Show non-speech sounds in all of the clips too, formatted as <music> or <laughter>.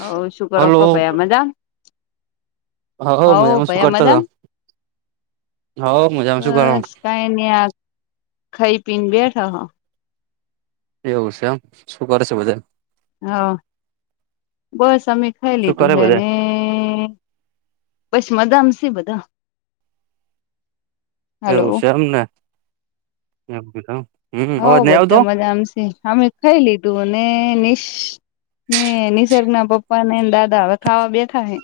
હ શુગર ઓ ખ હલો ભયા મજા હવ મજામાં શું ભાઇયા કરતા મજામાં હતા હવ મજામાં શું કરો બસ કઈને આ ખાઈ પીન બેઠો. એવું છે એમ. શું કરે છે બધા? હા બસ અમે ખાય શું લીધુ કરે બધા હેને. બસ મજા માં છે બધા. હલો એવું છે એમને એમ કીધું. હઉ બધા મજા આમ છે અમે ખાઈ લીધું અને નિ ને નિસર્ગ ના પપ્પા ને દાદા હવે ખાવા બેઠા હે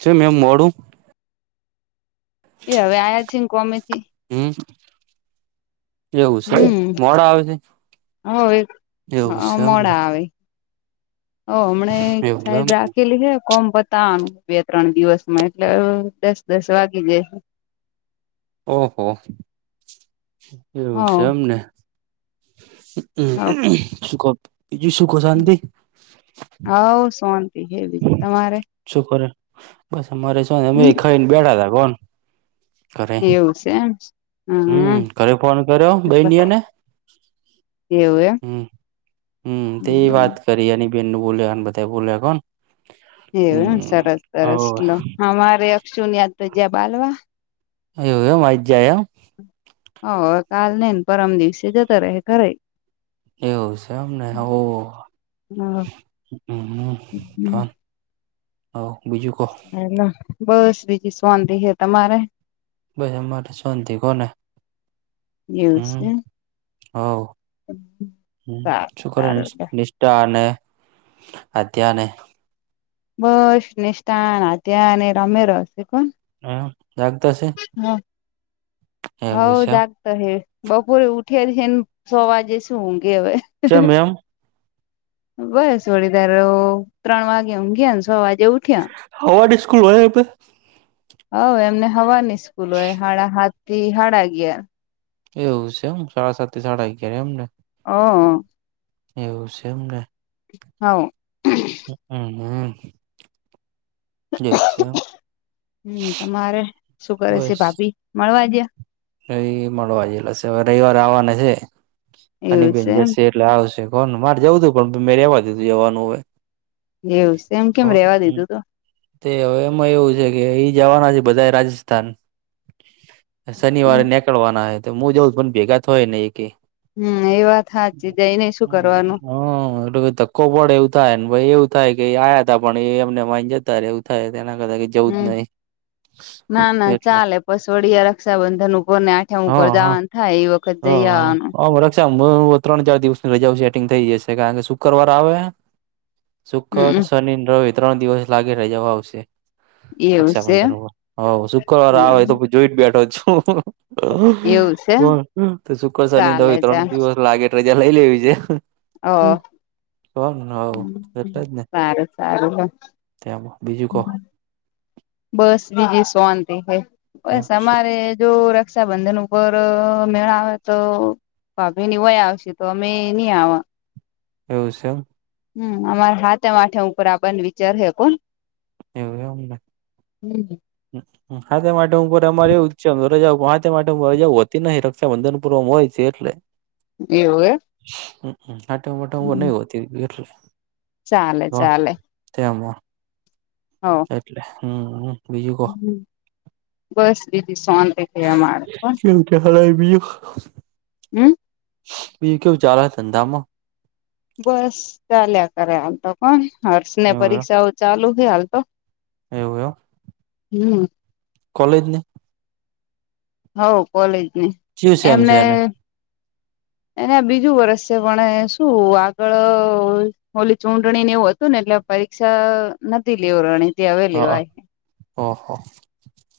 શું નેમ મોડું એ હવે આયા જ છે ને કોમેથી હમ્મ એવું છે મોડા આવસે. હઓ એક હઅ મોડા આવે હઓ હમણે એક એવું સાઈડ એમ રાખેલી હે કોમ પતાવાનું બે ત્રણ દિવસ મારે એટલે દસ દસ વાગી જાય હે ઓહો હો હ એવું છે એમને શું કો બીજું શું કો શાંતિ હઓ શોતિ હે બીજું તમારે શું કરે બસ અમારે શું અમે ખાઈને બેઠા તા બોન એવું સે એમ. હમ્મ હમ ઘરે ફોન કર્યો બાઈનિય ને. એવુ એમ હમ્મ. કરિયાની બેનનું બોલ્યાન બધા બોલ્યા કોન એવું એમ સરસ સરસ લો અમારે અક્ષુની આજ તો જ્યાં બાલવા એવું એમ આવી જાય એમ. હ કાલ નહી પરમ દિવસે જતા રહે ઘરે. એવું છે એમને ઓ હમ્મ હઓ બીજું કો હલો બસ બીજી શોન્તિ હે તમારે. બસ અમારે શાંતિ કોને. એવું હમ્મ છે હાઓ હમ્મ સારું શું કરે સારું લે અંશની ટા ને અત્યારે બસ નિષ્ટાન, આધ્યા ને રમે રહશે કોન. અ જાગતા હશે હ હઓ છે એમ જાગ તો હ બપોરે ઉઠ્યા હેને છ વાગે શું ઉંગે હવે. ચેમ એમ બસ વળીતાર ત્રણ વાગે ઉધયા ન છ વાગે ઉઠય હવાડની સ્કૂલ હોય એ પે હઓ એમને હવારની સ્કૂલ હોય હાડા હાત થી હાડા અગ્યાર એવું છે એમ સાડા સાત થી સાડા અગિયાર એમ ને હ એવું છે એમને હાઓ હમ્મ હમ્મ તમારે શું કરે છે બસ ભાભી મળવા ગયા. એ મળવા જેલાશે હવે રવિવાર આવવાના છે અને એવું બેન છે એમ જશે એટલે આવશે કોને મારે જવું તું પણ મેં રેવા દીધું જવાનું હવે. એવું છે એમ કેમ કોણ રેવા દીધું તું. તે હવે એમાં એવું છે કે ઈ જવાના છે બધા રાજસ્થાન. એમ શનિવારે નેકળવાના હે તો હું જઉં પણ ભેગા થોય નઈ એકે. હમ્મ એ વાત હાચી જયનેય શું કરવાનું. <unintelligible> ધક્કો પણ એવું થાય ને પઈ એવું થાય કે એ આયા હતા પણ એમનેમ માઈ ન જતા રયા એવું થાય એના કરતા કીધ જવું જ હમ નહી એટલે બસવડી આ રક્ષાબંધન ઉપર ને આઠમ ઉપર હા હા જાવાનું થાય એ વખત જઈ આવવાનું સાંભડ ત્રણ ચાર દિવસની રજાઓ સેટિંગ થઈ જશે કારણ કે શુકવાર આવે હે શુક્કર, હમ શનિ ને રવિ ત્રણ દિવસ લાગે રજાઓ આવશે. એવું છે રક્ષાબંધન ઉપર હઓ શુક્રવાર આવે તો હુ જોઈન બેઠો છું. એવું છે પણ શુક્ર શનિ ને ચાલે રવી ત્રણ ચાલે દિવસ લાગે રજા લઈ લેવી જોઇઍ હમ હ સારું સારું હ. ત્યાં બીજું કહો. બસ બીજી સોંતિ હ એમ બસ શું અમારે જો. રક્ષાબંધન ઉપર મેળા આવે તો. ભ ભે <unintelligible> એની વય આવશે તો અમે નહી આવા. એવું છે. હમ અમારા હા માથે ઉપર આપણને વિચાર હ કોણ. હમ. હા તે માટે હું ઉપર અમારે એવું છે. રજા વા તે માટે રજાતી નહ રક્ષા બંધન પૂર્વ હોય છે એટલે. એવું હ. હ આટ મોટ ઊર નહી હોતી. ચાલે ચાલે. અમાં. હ. એટલે હમ. બીજું કો બસ બીજી સોને થ મારે પણ. કેરાય ગીયુ - હમ. બીજૂ કેવું ચાલે ધંધામાં. બસ ચાલ્યા કરે હાલ તો કોણ હર્ષને એવું એમ પરીક્ષાઓ ચાલુ છેય હાલ તો. એવું એવ. હમ. કોલેજને. હ કોલેજની જીવ સેમ છે એમને. એને એ બીજું વર્ષ છે પણ શું આગળ. ઓલી ચૂંટણી ને એવું હતું ને એટલે પરીક્ષા નથી લેવ રણી તે હવે લેવાય. હ હા.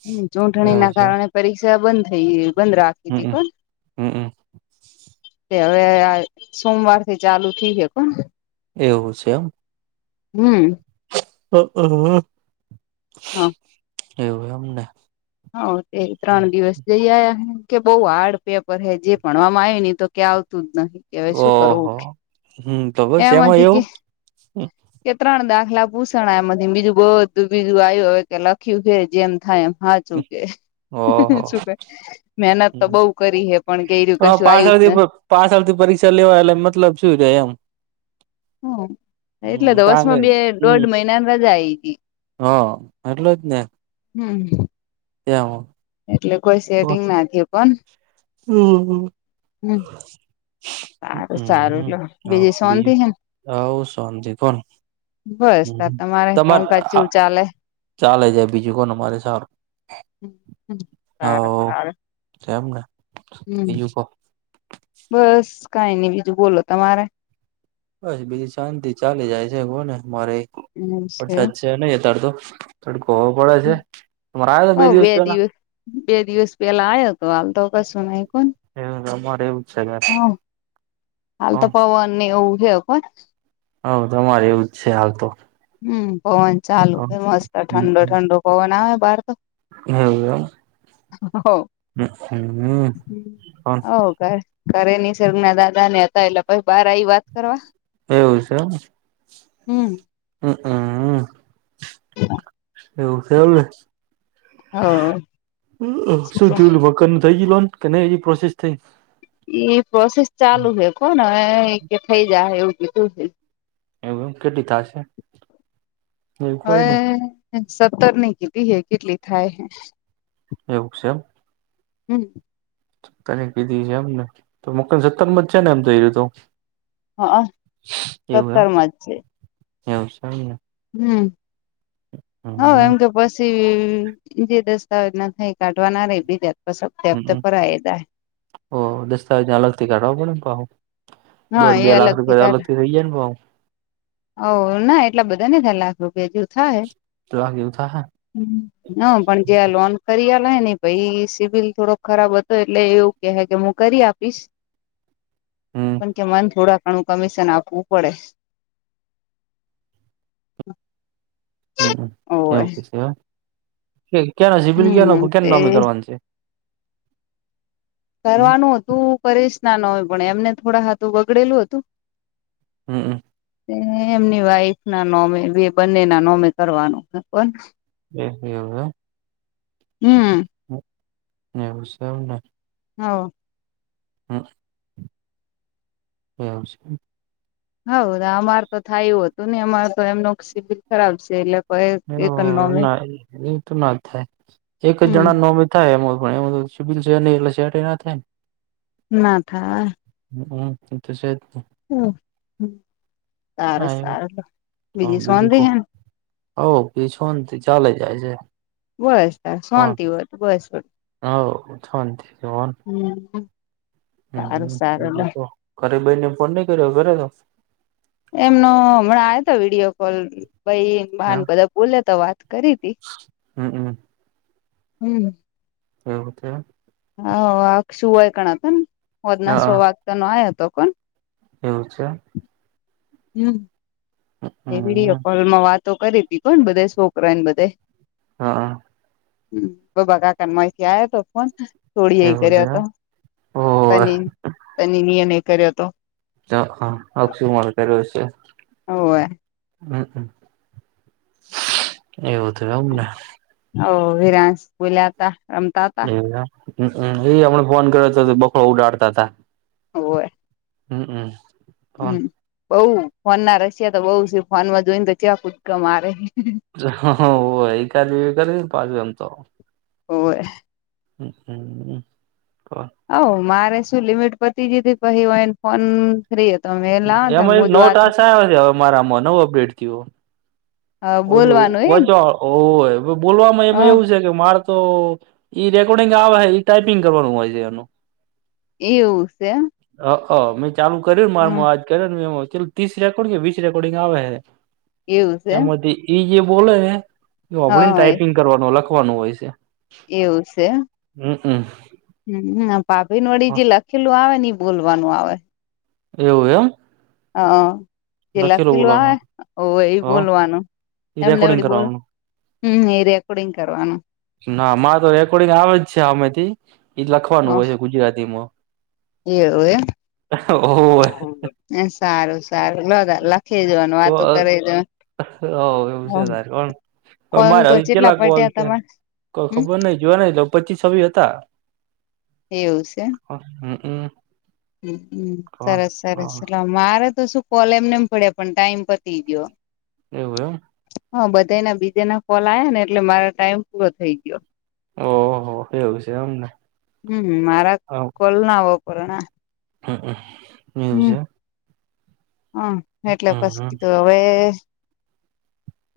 હમ ચૂંટણી એવું ના છે એમ કારણે પરીક્ષા બંધ થઈ બંધ રાખી હતી હમમ પણ. હમમ હવે આ સોમવાર થી ચાલુ થઇ હ કોણ. એવું છે એમ. હમ. ઓ ઓહ. હા. એવું એમ ને. હા તે ત્રણ દિવસ. જઈ આ કે બઉુ હાર્ડ પેપર હે જે ભણવામાં આવી નને તો ક્યાં આવતું જ નહી. કે હવે શું કરવું ઓહો કે હમ તો બસ એમાં એમાંથી કે. એવું કે ત્રણ દાખલા ભૂષણ એમ બીજું બું બીજું આ્યું હવે કે લખ્યું છે જેમ થાય એમ હા. શું કે ઓહો શું કે. મહેનત તો બઉ કરી હે પણ કેયું કશું આવ્યુંજ ને. પાસ આવતી પરીક્ષા લેવા એટલે મતલબ શું છે એમ. હમ એટલે હમ ટાંગે દવસમાં બે હમ દોઢ મહિના રજા આવી હતી. હા એટલેજ ને. હમ. એમ એટલે કોઈ સેટિંગ ના થિયું પણ હમ્મ હમ્મ. હમ્મ હમ્મ હમ્મ હઓ શાંતિ બીજું હે ને હઓ શોંતિ પણ બસ તાર તમારે કોમકાજ ચેવું ચાલે. ચાલે જાય બીજું કોન અમાંરે સારું. સારુ સારુ એમ ને હમ્મ બસ કાઈ નઈ બીજું બોલો તમારે બસ બીજી શાંતિ ચાલી જાય છે, કો ને મારે વરસાદ છે નહી અત્યારે તડકો પડે છે. તમારે આવ્યો હતો ઓ બે પેલા દિવસ બે દિવસ પેલા આયો હતો હાલ તો કશું નહી કોન એ અમારે એવું જ છે હમ્મ હાલ તો કોણ પવનને એવું છે કોન હ તમારે એવું જ છે હાલ તો હમ્મ પવન ચાલુ હે એવું મસ્ત ઠંડો ઠંડો પવન આવે બહાર તો હ એવું હો એ હું હમ પણ ઓ <unintelligible> ઘરે નીસર્ગના દાદા ને હતા એટલે પહિ બાર આવી વાત કરવા. એવું છે એમ. હમ્મ. હઅ એવું છે, એમને હ શું થયું ઉલુ મકાન નું થઈ જી લોન કે ન એ પ્રોસેસ થઈ ઈ પ્રોસેસ ચાલુ હે કોન હવે એ કે થઇ જાહે એવું કીધું છે. એવુ એમ કેટલી થાશે. હવે સત્તર ની કીધી હે, કેટલી થાય હે એવું છે એમ હમ્મ. કરી દીધી છે, એમને તો મકાન સત્તર માં જ છે ને એમ તો ઈરહ્યું તો હઅ એવું એમ સત્તર માં જ છે. એવું છે ને એમને. હમ્મ. હઓ એમ હમ કે પછી જે દસ્તાવેજ ના થઈ કાઢવાના રે બીજા બસ હપ્તે હપ્તે હમ ભરાએ જાહે. ઓ દસ્તાવેજને અલગથી કાઢાવો પડે ને પાહો હા દોઢ એ બે લાખ અલગ રૂપિયા અલગથી થઇ જાય ને પાહો હઓના એટલા બધા નઈ થાય લાખ રૂપિયા જેવું થાહે. લાખ એવું થાહે ન પણ જે આ લોન કરિયાલ હને એ ભઈ સિવિલ થોડોક ખરાબ હતો એટલે એવું કેહે કે હું કરી આપીશ હમ પણ કે મને થોડા ઘણું કમિશન આપવું પડે. <inaudible> હમ્મ ઓવે એવું કેસે એ એ ક્યાં નો સિવિલ ક્યા હમ નો કેન તે નામે કરવાન છે હમ કરવાનું હતું પરેશ ના નોમે પણ એમને થોડા હાથું બગડેલું હતું હમ્મ અ એ એમની વાઈફ ના નોમે બે બંને ના નોમે કરવાનું કોન એ એવું એમ હમ્મ એવું સ ને. હઓ હમ્મ. એવું છે હવ અમાર તો થાય એવું હતું ને અમાર તો એમનું <inaudible> શિબિર ખરાબ છે, એટલે. કોઈ હ એક નોમે ના એ તો ના થાય એક જ હમ જણા નોમ. થાય એ એબ છે, એટલે થાય ને ના થા. હમ્મ એતે સેજ ને. સારુ હા એ સારુ લો બીજી શોંતિ હે ન. હો બીજી શોંતિ ચાલે જાય છે. બસ ત શોંતિ હોય ત બસ પણ. હાવ શોંતિ જ હોય ને. સારું સારું બીજું લો. તો ઘરે બેનને ફોન નઈ કર્યો હોય <unintelligible> એમનો હમણાં આયો તો વિડીયોકોલ ભઈએ બા ને બધા બોલ્યાતા વાત કરીતી. હું હું. હમ્મ. એવું થ્યું. હો અકશું ઓય કણા તન હોજના સો હા વાગતાન આયોતો ફોન. એવું છે? હમ્મ. એ વિડિયો હમ કોલમાં વાતો કરીતી કોન બધે છોકરા એને બધે. હા. ગોબા કાકામાં માયથી આયો હતો ફોન સોડી એય એવું કર્યો છે હતો. ઓવે તને એની મેં એને કર્યો હતો. એ હા આકશુ માથે કર્યો હશે. હોવે. હમ્મ એવું હતું એમ ને? ઓ વિરાંસ બુલાયા તા. રમતા તા અરે વાહ! જેદી આપણાન ફોન કર્યોતો તેદિ બખો ઉડાડતા હતા. હોવે. હું હું. હમ્મ બઉ ફોનના રશિયા તો બઉ સે ફોનમાં જોઈને તો ચેવા કુદકા મારે‌. જે એકાદું કરી પાછુ એમ તો. હોવે. કોન. હવ મારે શું લિમિટ પતી જીતી પસી વાણ. ફોન કરીએ તો અમે વેલા હતા એમાં એક મુજ નવો વાત. ટાસ્ક આવ્યો છે હવે મારામાં <unintelligible> ઓલુ બોલવાનું એ વોચવા હોવે બોલવામાં હ એમાં એવું સે. ‌એક માર તો ઈ રેકોર્ડિંગ આવે હે ટાઈપિંગ કરવાનું હોય છે એનું. એવું સે એમ. મુ ચાલુ કર્યુંન મારમ આજ કર્યોએ કેટ ત્રીસ રેકોર્ડિંગ કે વીસ રેકોર્ડિંગ આવે હે. એવું છે એમાંથી ઇ જે બોલે હે એ હા હોભળીને હોય ટાઈપિંગ કરવાનું લખવાનું હોય છે. એવું છે. હુ હમ માર ભાભી ને વડી જે લખેલું આવે ઈ બોલવાનું આવે. એવું એમ? હા જે લખેલું લખીલુ બોલવાનું આવે હોવે ઈ હ બોલવાનું ઈ રેકોર્ડિંગ એમનેવડી બોલ કરવાનું હમ એ રેકોર્ડિંગ કરવાનું ના મારે તો રેકોર્ડિંગ આવે જ છે. હામેથી એ હ લખવાનું હોય હે ગુજરાતીમાં. એવું એ ઓ હોવે. એ સારું સારું લો અગ લખી દેવાનું વાતો કરી દેવા. હા એવું છે તારે કોણ હવે કોલ મારે તો હજુ ચેટલા કેટલાક કોલ પટ્યા થયા. તમારે કોઈ હમ ખબર નહી જોયા નઈ લગ પચી સવી હતા એવું સે એમ હ હમ્મ સરસ સરસ હા મારે તો શું કોલ એમનેમ પડ્યા પણ ટાઈમ પતી ગયો. એવું એમ. હા બધા ના બીજે ના કોલ આવ્યા ને એટલે મારો ટાઈમ પૂરો થઈ ગયો. ઓહ એવું છે એમને. હમ મારા કોલ ના વપરા ના. હા હ. હમ હ એટલે પસી હમમ તો હવે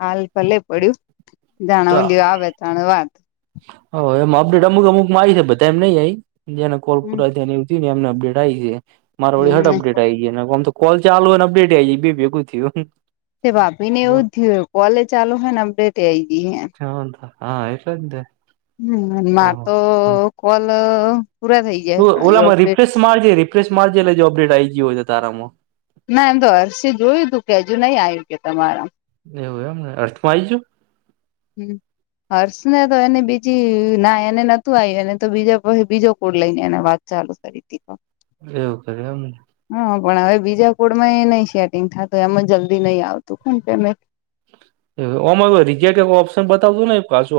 હાલ ભલે પડ્યું દાણા ઓલી આવે ધણવાદ. હ એમ અપડેટ અમુક અમુકમાં આયી છે બધા મા નઈ આઈ જે ને કોલ હમ પુરા થયા. અમને અપડેટ આયી હે મારે વદી હટ હમ અપડેટ આયી આમ તો કોલ ચાલુ અને અપડેટ આઈ બે ભેગું થયું. તે ભાભી ને એવુંજ થયું કોલે ચાલુ હે ને અડેટે આઈ ગઈ હે. <unintelligible> હા એટલેજ ને. હમ મા તો કોલ. પૂરા થઈ જાય ત પણ હજુ ઓલામાં અપડેટ રિપ્લેસ મારજે રિપ્લેસ મારજે એટલે જો અપડેટ આ આવી ગયો હોય છે તારામાં. ના એમ તો હર્ષ જોયું તું કે હજુ નઈ આવ્યું કે તમારા. એવું એમ ને અર્થમાં આવી જું. હમ. હર્ષ ને તો એને બીજી ના એને નતું આવ્યું એને તો બીજા પછી બીજો કોડ લઈને એને વાત ચાલુ કરી <inaudible> એવું કરે એમને. હા પણ હવે બીજા કોડમાં એ નહી સેટિંગ થતું એમાં જલ્દી નહી આવતું <unintelligible> ઓમ રિજેક્ટ નું ઓપ્શન બતાવતું ની પાછુ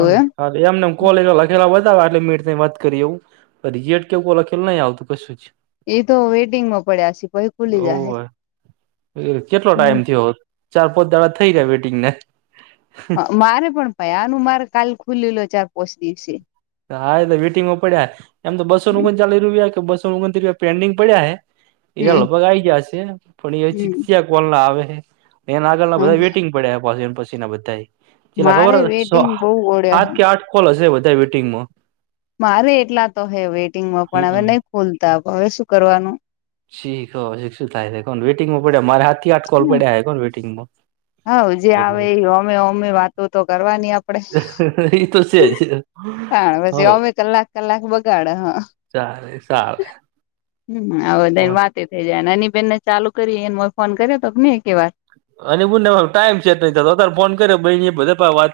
હને હા એમને એમ કોલે લખેલા વધ એટલે મે વાત કરી એવું. અ રીજેેકટ એવું લખેલું નઈ આવતું કશું જ એ તો વેટિંગ માં પડ્યાશે પછી ખુલી જાહે ઓવે કેટલો હમ ટાઈમ થયો ચાર પાંચ દાડો થઈ ગયા વેટિંગને. હ મારે પણ પાય આનું મારે કાલ ખુલેલો ચાર પોંચ દિ શે હા તો વેટંગોડ્યા એમ બસોને હમ ઓગણચાલીસ રૂપિયા કે બસો ઓગણતસ રૂપિયા પેન્ડિંગ પડ્યા હે. એના હમ લગભગ આઈ ગયા છે પણ એ ચિકચિયા કોલ ના આવે. એને આગળ ના બધા હમ વેટિંગ પડે એ પા એમ પછી ના બધાય પેલા ખબર મારે હ વેટિંગ બહુ ઓળ્યા સાત કે આઠ કોલ હશે બધા વીટિંગમાં. મારે એટલા તો હે વેઇટિંગમાં પણ હવે હમમ નહી ખોલતા હવે શું કરવાનું. શીખ થાય કો વેટિંગમાં પડ્યા મારે હા થી આઠ કોલ પડ્યા હ કો વેટિંગમાં. હા જે આવે એ હોમે હોમે વાતો તો કરવાની આપડે. એટલે એ તો છે. તણ હો પછી ઓમે કલાક કલાક બગાડ હ સારલે સાર હમ હવેને વાત થઇ જાય એની બેહેનને ચાલુ કરી એને ફોન કર્યો તો ને એક એ વાર. અને બું ને ટાઈમ છે નત ફોન કર્યો ભાઈ બધે વાત.